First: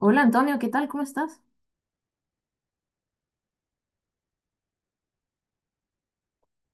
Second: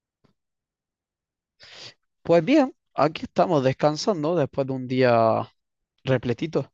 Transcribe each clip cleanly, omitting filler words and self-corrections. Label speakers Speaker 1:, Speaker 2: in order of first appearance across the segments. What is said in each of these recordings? Speaker 1: Hola Antonio, ¿qué tal? ¿Cómo estás?
Speaker 2: Pues bien, aquí estamos descansando después de un día repletito.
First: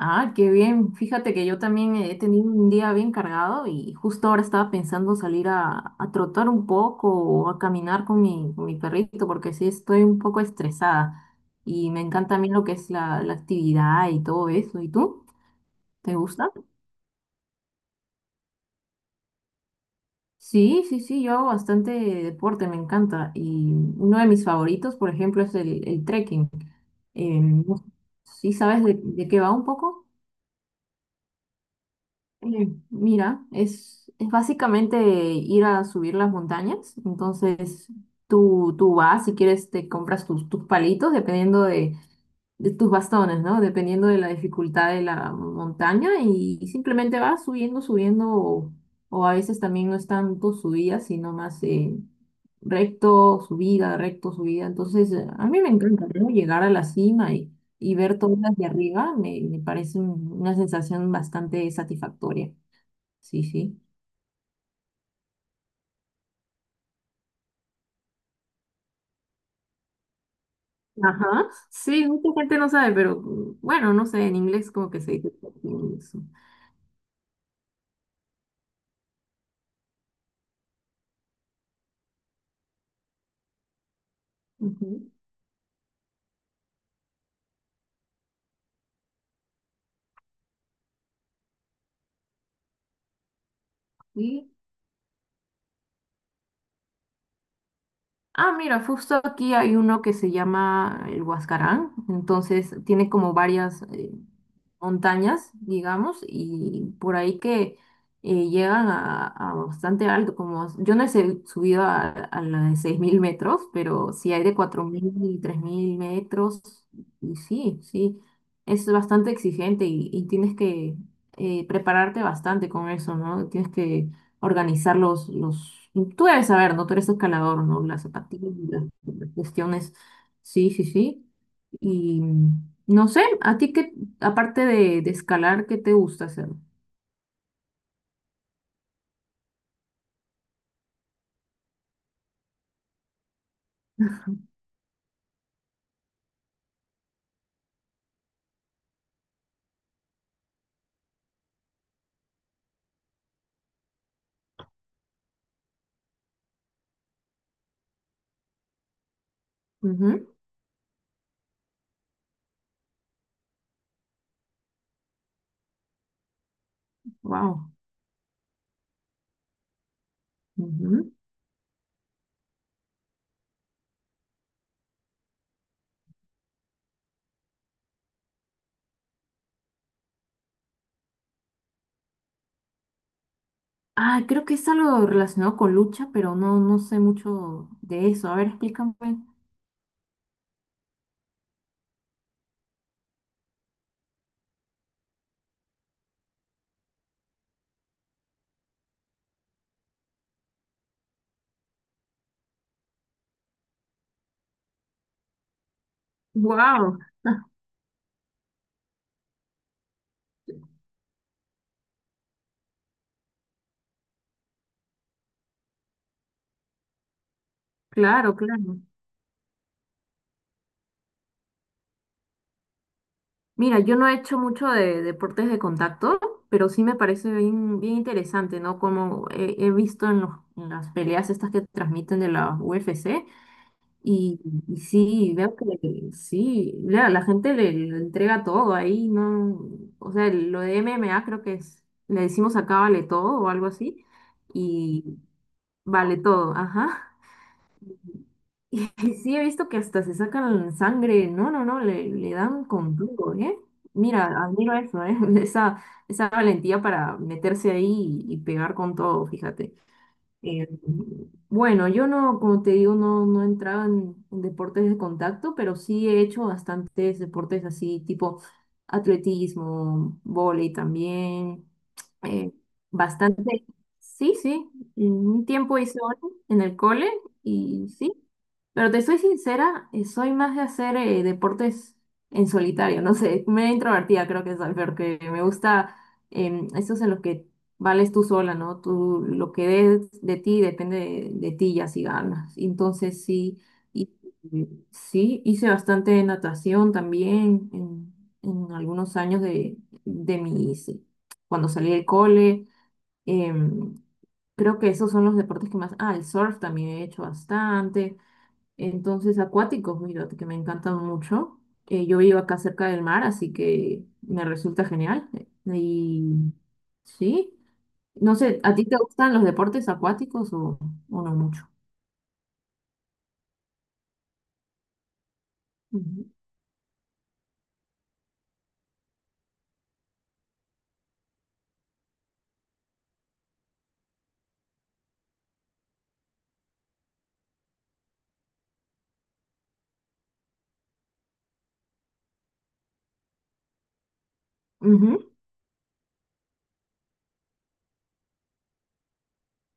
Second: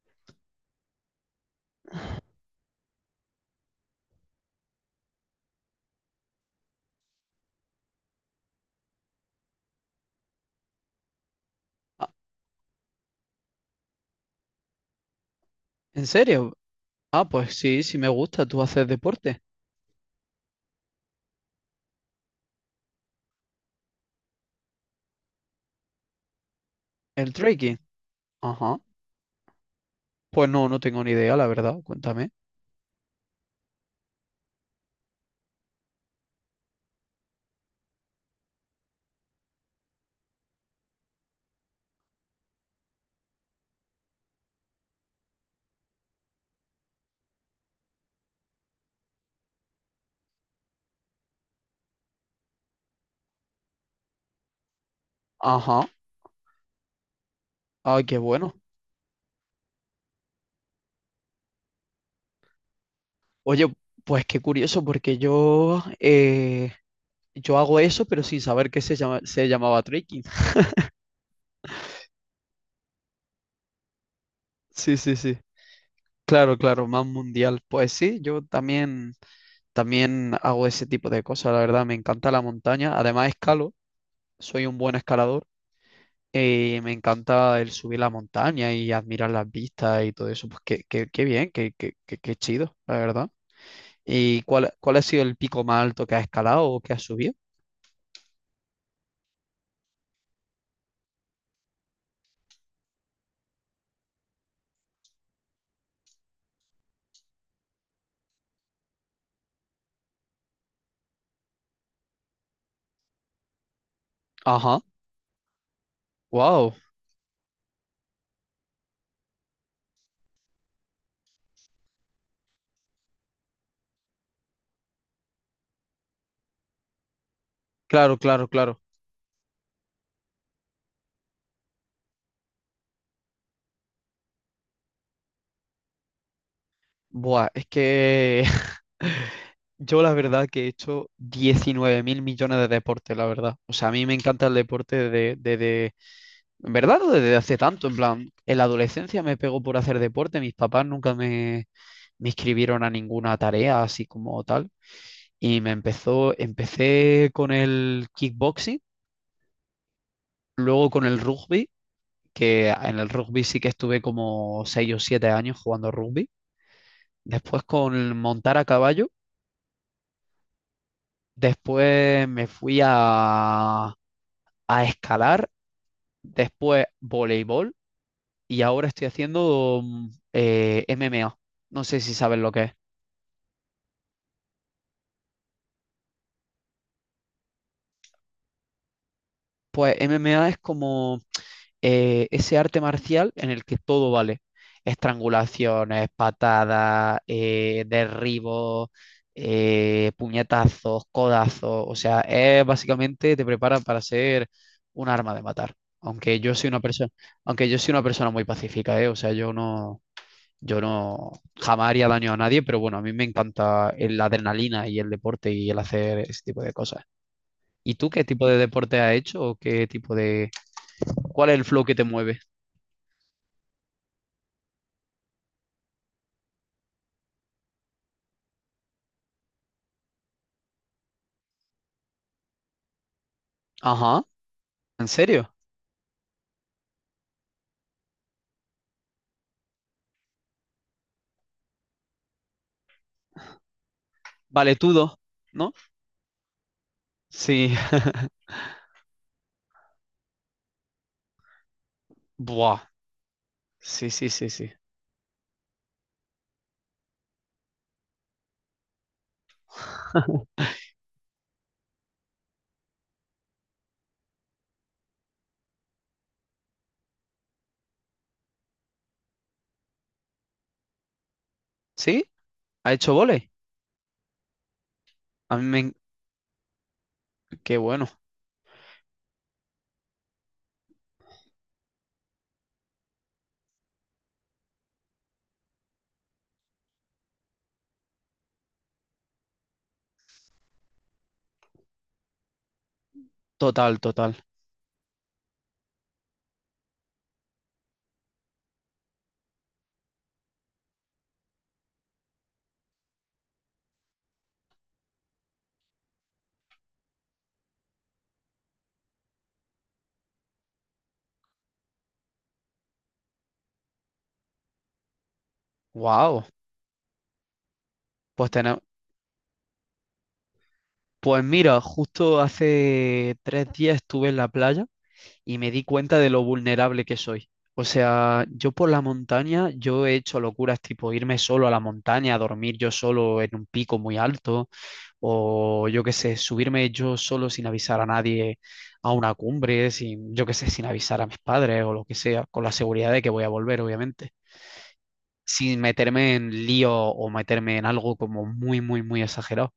Speaker 1: Ah, qué bien. Fíjate que yo también he tenido un día bien cargado y justo ahora estaba pensando salir a trotar un poco o a caminar con con mi perrito porque sí estoy un poco estresada y me
Speaker 2: Ah,
Speaker 1: encanta a mí lo que es la actividad y todo eso. ¿Y tú?
Speaker 2: ¿en
Speaker 1: ¿Te gusta?
Speaker 2: serio? Ah, pues sí, sí me gusta. ¿Tú haces deporte?
Speaker 1: Sí, sí, sí, yo hago bastante deporte, me encanta. Y uno de mis favoritos, por ejemplo, es el trekking.
Speaker 2: ¿El
Speaker 1: Em,
Speaker 2: trekking?
Speaker 1: no- ¿Sí
Speaker 2: Ajá.
Speaker 1: sabes de qué va un poco?
Speaker 2: Pues no, no tengo ni idea, la verdad. Cuéntame.
Speaker 1: Mira, es básicamente ir a subir las montañas. Entonces, tú vas, si quieres, te compras tus palitos, de tus bastones, ¿no? Dependiendo de la dificultad de la montaña y simplemente vas subiendo, subiendo, o a veces también no es tanto subida, sino más recto, subida, recto, subida. Entonces, a mí me
Speaker 2: Ajá.
Speaker 1: encanta, ¿no? Llegar a la cima y
Speaker 2: Ay, qué
Speaker 1: ver todas
Speaker 2: bueno.
Speaker 1: las de arriba, me parece una sensación bastante satisfactoria. Sí,
Speaker 2: Oye,
Speaker 1: sí.
Speaker 2: pues qué curioso, porque yo, yo hago eso, pero sin saber que se llama, se llamaba trekking.
Speaker 1: Ajá. Sí, mucha gente no sabe, pero mm, bueno, no sé, en inglés como
Speaker 2: Sí,
Speaker 1: que se
Speaker 2: sí,
Speaker 1: dice
Speaker 2: sí.
Speaker 1: eso.
Speaker 2: Claro, claro, más mundial. Pues sí, yo también, también hago ese tipo de cosas, la verdad. Me encanta la montaña. Además, escalo. Soy un buen escalador. Me encanta el subir la montaña y admirar las vistas y todo eso. Pues qué, qué bien, qué, qué, qué chido, la verdad. ¿Y cuál, cuál ha sido el pico más alto que has escalado o que has subido?
Speaker 1: Ah, mira, justo aquí hay uno que se llama el Huascarán, entonces tiene como varias montañas, digamos, y por ahí que llegan a bastante alto, como yo no subido a la de 6000 metros, pero sí hay de
Speaker 2: Ajá,
Speaker 1: 4000 y 3000 metros,
Speaker 2: wow,
Speaker 1: y sí, sí, es bastante exigente y tienes que prepararte bastante con eso, ¿no? Tienes que organizar los... Tú debes saber, ¿no? Tú eres escalador, ¿no? Las
Speaker 2: claro, claro,
Speaker 1: zapatillas,
Speaker 2: claro.
Speaker 1: las cuestiones. Sí, sí, sí. Y no sé, ¿a ti qué, aparte de escalar, qué te gusta hacer?
Speaker 2: Buah, es que yo la verdad que he hecho 19 mil millones de deportes, la verdad. O sea, a mí me encanta el deporte desde, en verdad, no desde hace tanto, en plan, en la adolescencia me pegó por hacer deporte, mis papás nunca me, me inscribieron a ninguna tarea así como tal, y empecé con el kickboxing, luego con el rugby, que en el rugby sí que estuve como 6 o 7 años jugando rugby, después
Speaker 1: Wow.
Speaker 2: con el montar a caballo, después me fui a escalar, después voleibol, y ahora estoy haciendo MMA. No sé si sabes lo que es.
Speaker 1: Ah, creo que es algo relacionado con lucha, pero no, no sé mucho de eso. A ver, explícame.
Speaker 2: Pues MMA es como ese arte marcial en el que todo vale. Estrangulaciones, patadas, derribos, puñetazos, codazos. O sea, es básicamente te prepara para ser un arma de matar. Aunque yo soy una
Speaker 1: Wow.
Speaker 2: persona, aunque yo soy una persona muy pacífica, ¿eh? O sea, yo no, yo no jamás haría daño a nadie, pero bueno, a mí me encanta la adrenalina y el deporte y el hacer ese tipo de cosas. ¿Y tú qué
Speaker 1: Claro,
Speaker 2: tipo de
Speaker 1: claro.
Speaker 2: deporte has hecho o qué tipo de? ¿Cuál es el flow que te mueve?
Speaker 1: Mira, yo no he hecho mucho de deportes de contacto, pero sí me parece bien, bien interesante, ¿no? Como he visto en en las peleas estas que transmiten de la UFC,
Speaker 2: Ajá,
Speaker 1: y, y
Speaker 2: ¿en
Speaker 1: sí,
Speaker 2: serio?
Speaker 1: veo que sí, la gente le entrega todo ahí, ¿no? O sea, lo de MMA creo le decimos acá vale todo o algo así,
Speaker 2: Vale, tú dos,
Speaker 1: y
Speaker 2: ¿no?
Speaker 1: vale todo, ajá.
Speaker 2: Sí.
Speaker 1: Y sí, he visto que hasta se sacan sangre. No, no, no, le dan
Speaker 2: Buah.
Speaker 1: con todo, ¿eh?
Speaker 2: Sí, sí,
Speaker 1: Mira,
Speaker 2: sí, sí.
Speaker 1: admiro eso, ¿eh? Esa, esa valentía para meterse ahí y pegar con todo, fíjate. Eh, bueno, yo no, como te digo, no, no entraba en deportes de contacto, pero sí he hecho bastantes deportes así, tipo atletismo, vóley también.
Speaker 2: ¿Sí?
Speaker 1: eh,
Speaker 2: ¿Ha hecho volei?
Speaker 1: Bastante, sí, sí. En un
Speaker 2: A mí
Speaker 1: tiempo hice vóley en el cole
Speaker 2: qué
Speaker 1: y
Speaker 2: bueno.
Speaker 1: sí. Pero te soy sincera, soy más de hacer deportes en solitario, no sé, me introvertida creo que soy, porque me gusta esos en los que vales tú sola, ¿no? Tú, lo que des de ti depende de ti, ya si ganas. Entonces sí,
Speaker 2: Total,
Speaker 1: y,
Speaker 2: total.
Speaker 1: y sí, hice bastante natación también en algunos años de mis, cuando salí del cole. Em, Creo que esos son los deportes que más, ah, el surf también he hecho bastante. Entonces acuáticos, mira, que me encantan mucho. Yo vivo acá cerca del mar, así que me resulta genial.
Speaker 2: Wow.
Speaker 1: Y sí. No
Speaker 2: Pues
Speaker 1: sé, ¿a
Speaker 2: tenemos...
Speaker 1: ti te gustan los deportes acuáticos o no
Speaker 2: Pues
Speaker 1: mucho?
Speaker 2: mira, justo hace tres días estuve en la playa y me di cuenta
Speaker 1: Ujú,
Speaker 2: de lo vulnerable que soy. O sea, yo por la montaña, yo he hecho locuras tipo irme solo a la montaña, a dormir yo solo en un pico muy alto, o yo qué sé, subirme yo solo sin avisar a nadie a una cumbre, sin, yo qué sé, sin avisar a mis padres o lo que sea, con la seguridad de que voy a volver, obviamente,
Speaker 1: ujú,
Speaker 2: sin meterme en lío o meterme en algo como muy, muy, muy exagerado,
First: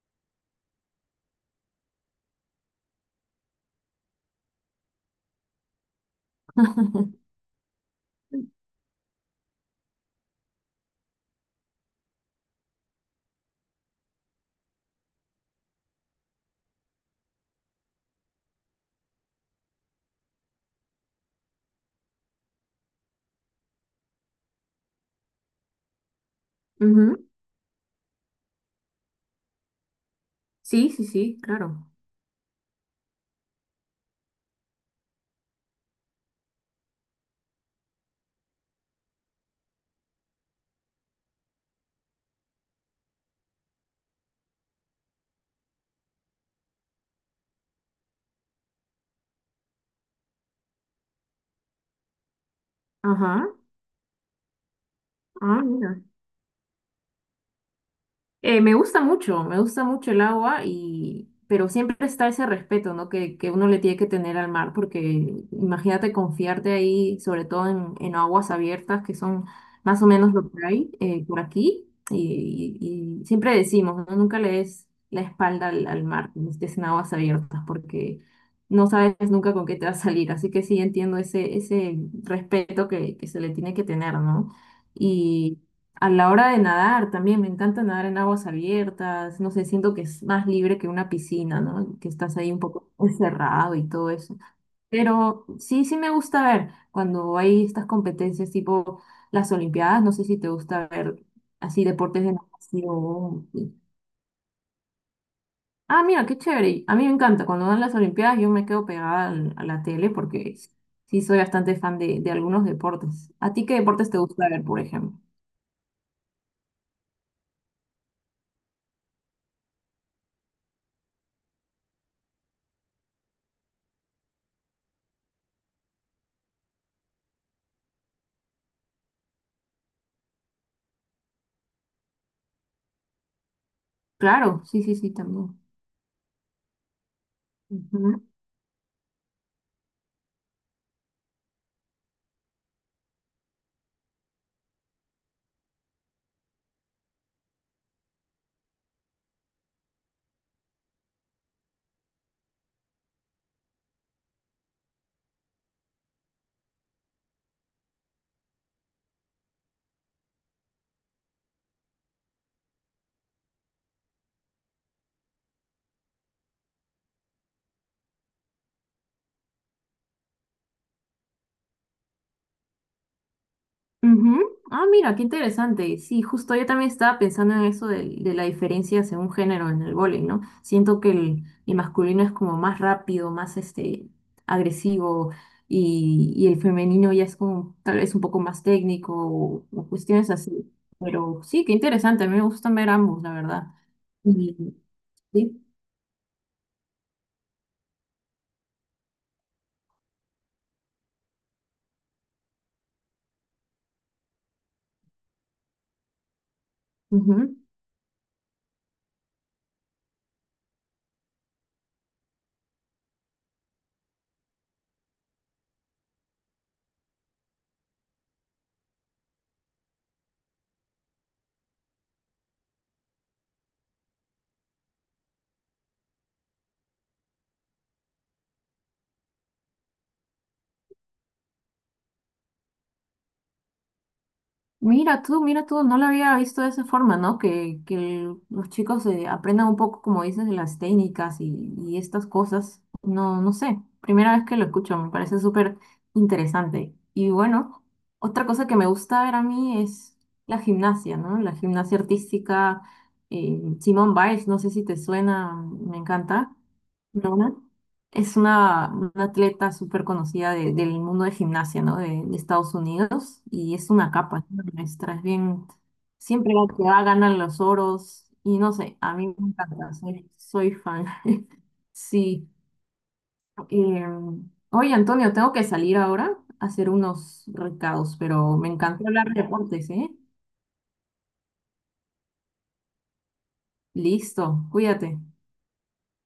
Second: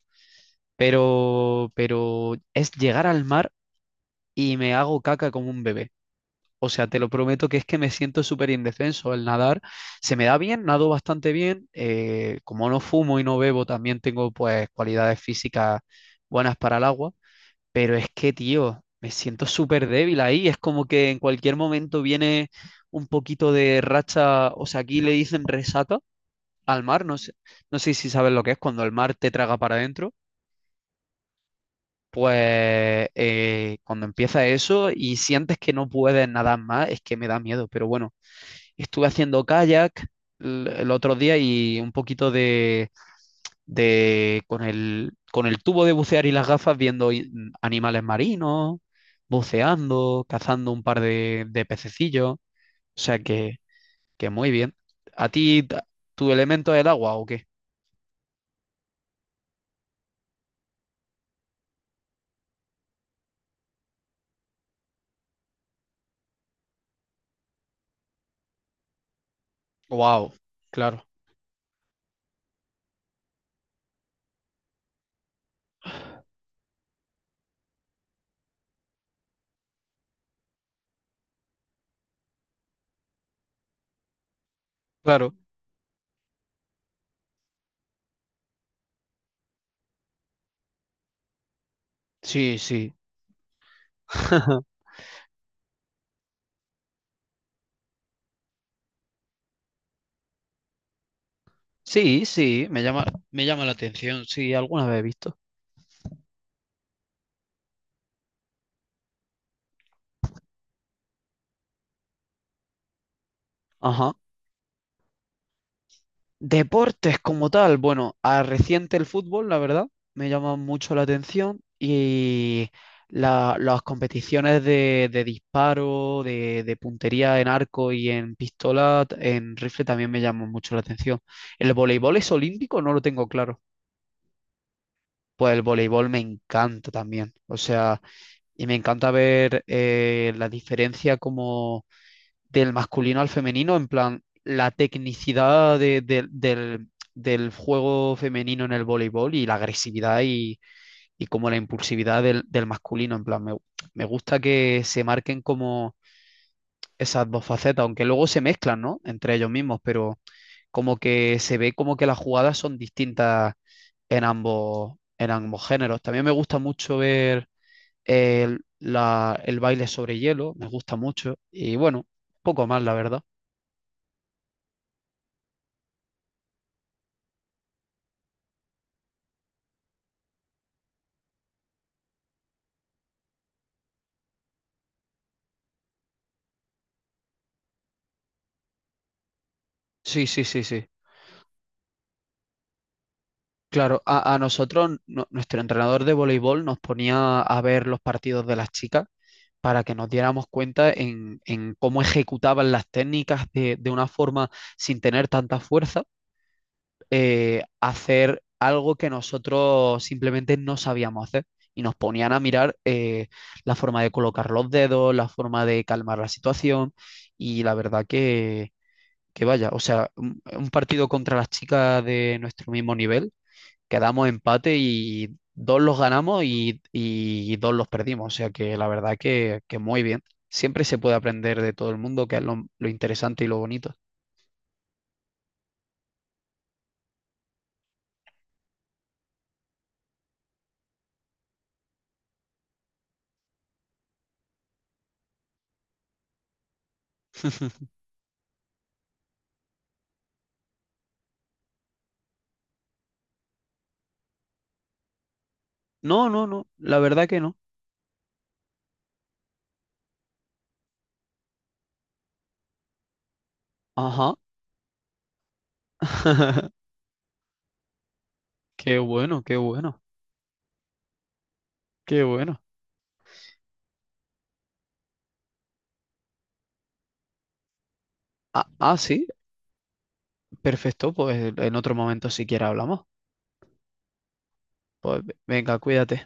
Speaker 2: pero es llegar al mar y me hago caca como un bebé. O sea, te lo prometo que es que me siento súper indefenso al nadar. Se me da bien, nado bastante bien. Como no fumo y no bebo, también tengo pues cualidades físicas buenas para el agua. Pero es que, tío, me siento súper débil ahí. Es como que en cualquier momento viene un poquito de racha. O sea, aquí le dicen resata al mar. No
Speaker 1: ujú.
Speaker 2: sé, no sé si sabes lo que es cuando el mar te traga para adentro.
Speaker 1: Sí, sí, sí, claro.
Speaker 2: Pues cuando empieza eso y sientes que no puedes nadar más, es que me da miedo. Pero bueno, estuve haciendo kayak el otro día y un poquito de con con el tubo de bucear y las gafas viendo animales marinos, buceando, cazando un par de pececillos. O sea
Speaker 1: Ajá.
Speaker 2: que muy bien. ¿A
Speaker 1: Ah, mira.
Speaker 2: tu elemento es el agua o qué?
Speaker 1: Me gusta mucho, me gusta mucho el agua y pero siempre está ese respeto, ¿no? Que uno le tiene que tener al mar, porque imagínate confiarte ahí, sobre todo en aguas abiertas, que son más o
Speaker 2: Wow,
Speaker 1: menos lo que hay
Speaker 2: claro,
Speaker 1: por aquí. Y siempre decimos, ¿no? Nunca le des la espalda al mar cuando estés en aguas abiertas, porque no sabes nunca con qué te va a salir. Así que sí entiendo ese, ese respeto que se le tiene que tener, ¿no?
Speaker 2: claro.
Speaker 1: A la hora de nadar también, me encanta nadar en aguas abiertas, no sé, siento que es más libre que una piscina, ¿no? Que estás ahí
Speaker 2: Sí,
Speaker 1: un poco
Speaker 2: sí.
Speaker 1: encerrado y todo eso. Pero sí, sí me gusta ver cuando hay estas competencias tipo las Olimpiadas, no sé si te gusta ver así deportes
Speaker 2: Sí,
Speaker 1: de
Speaker 2: sí, me
Speaker 1: natación.
Speaker 2: llama la
Speaker 1: Sí.
Speaker 2: atención, sí, alguna vez he visto.
Speaker 1: Ah, mira, qué chévere. A mí me encanta, cuando dan las Olimpiadas yo me quedo pegada a la tele porque sí soy bastante fan de algunos deportes. ¿A ti qué deportes
Speaker 2: Ajá.
Speaker 1: te gusta ver, por ejemplo?
Speaker 2: Deportes como tal, bueno, a reciente el fútbol, la verdad, me llama mucho la atención y las competiciones de disparo, de puntería en arco y en pistola, en rifle también me llaman mucho la atención. ¿El voleibol es olímpico? No lo tengo claro.
Speaker 1: Claro, sí, sí, sí,
Speaker 2: Pues
Speaker 1: también.
Speaker 2: el voleibol me encanta también, o sea,
Speaker 1: Ujú.
Speaker 2: y me encanta ver la diferencia como del masculino al femenino, en plan, la tecnicidad del, del juego femenino en el voleibol y la agresividad y como la impulsividad del, del masculino, en plan, me gusta que se marquen como esas dos facetas, aunque luego se mezclan, ¿no? Entre ellos mismos, pero como que se ve como que las jugadas son distintas en ambos géneros. También me gusta mucho ver el baile sobre hielo, me gusta mucho, y bueno, poco más, la verdad.
Speaker 1: Ujú. Ah, mira, qué interesante. Sí, justo yo también estaba pensando en eso de la diferencia según género en el vóley, ¿no? Siento que el masculino es como más rápido, más agresivo y el femenino ya es como tal vez un poco más técnico o
Speaker 2: Sí,
Speaker 1: cuestiones
Speaker 2: sí, sí,
Speaker 1: así.
Speaker 2: sí.
Speaker 1: Pero sí, qué interesante. A mí me gustan ver ambos, la verdad.
Speaker 2: Claro, a
Speaker 1: Y,
Speaker 2: nosotros,
Speaker 1: sí.
Speaker 2: nuestro entrenador de voleibol nos ponía a ver los partidos de las chicas para que nos diéramos cuenta en cómo ejecutaban las técnicas de una forma sin tener tanta fuerza,
Speaker 1: Ujú.
Speaker 2: hacer algo que nosotros simplemente no sabíamos hacer. Y nos ponían a mirar la forma de colocar los dedos, la forma de calmar la situación. Y la verdad que vaya, o sea, un partido contra las chicas de nuestro mismo nivel quedamos empate y dos los ganamos y dos los perdimos. O sea que la verdad que muy bien. Siempre se puede aprender de todo el mundo, que es lo interesante y lo bonito.
Speaker 1: Mira tú, no lo había visto de esa forma, ¿no? Que los chicos aprendan un poco, como dices, de las técnicas y estas cosas. No, no sé, primera vez que lo escucho, me parece súper interesante. Y bueno, otra cosa que me gusta ver a mí es la gimnasia, ¿no? La gimnasia artística, Simone Biles, no sé si te suena, me
Speaker 2: No, no,
Speaker 1: encanta.
Speaker 2: no, la verdad que no.
Speaker 1: ¿No? Es una atleta súper conocida del mundo de gimnasia, ¿no? De Estados Unidos. Y es una
Speaker 2: Ajá.
Speaker 1: capa, es una maestra. Es bien, siempre la que va ganan los oros. Y no sé,
Speaker 2: Qué
Speaker 1: a mí
Speaker 2: bueno,
Speaker 1: me
Speaker 2: qué
Speaker 1: encanta,
Speaker 2: bueno,
Speaker 1: soy, soy fan.
Speaker 2: qué
Speaker 1: Sí.
Speaker 2: bueno.
Speaker 1: Oye, Antonio, tengo que salir ahora a hacer unos recados, pero
Speaker 2: Ah,
Speaker 1: me
Speaker 2: ah,
Speaker 1: encantó
Speaker 2: sí,
Speaker 1: hablar de deportes, ¿eh?
Speaker 2: perfecto, pues en otro momento siquiera hablamos.
Speaker 1: Listo, cuídate.
Speaker 2: Pues venga, cuídate.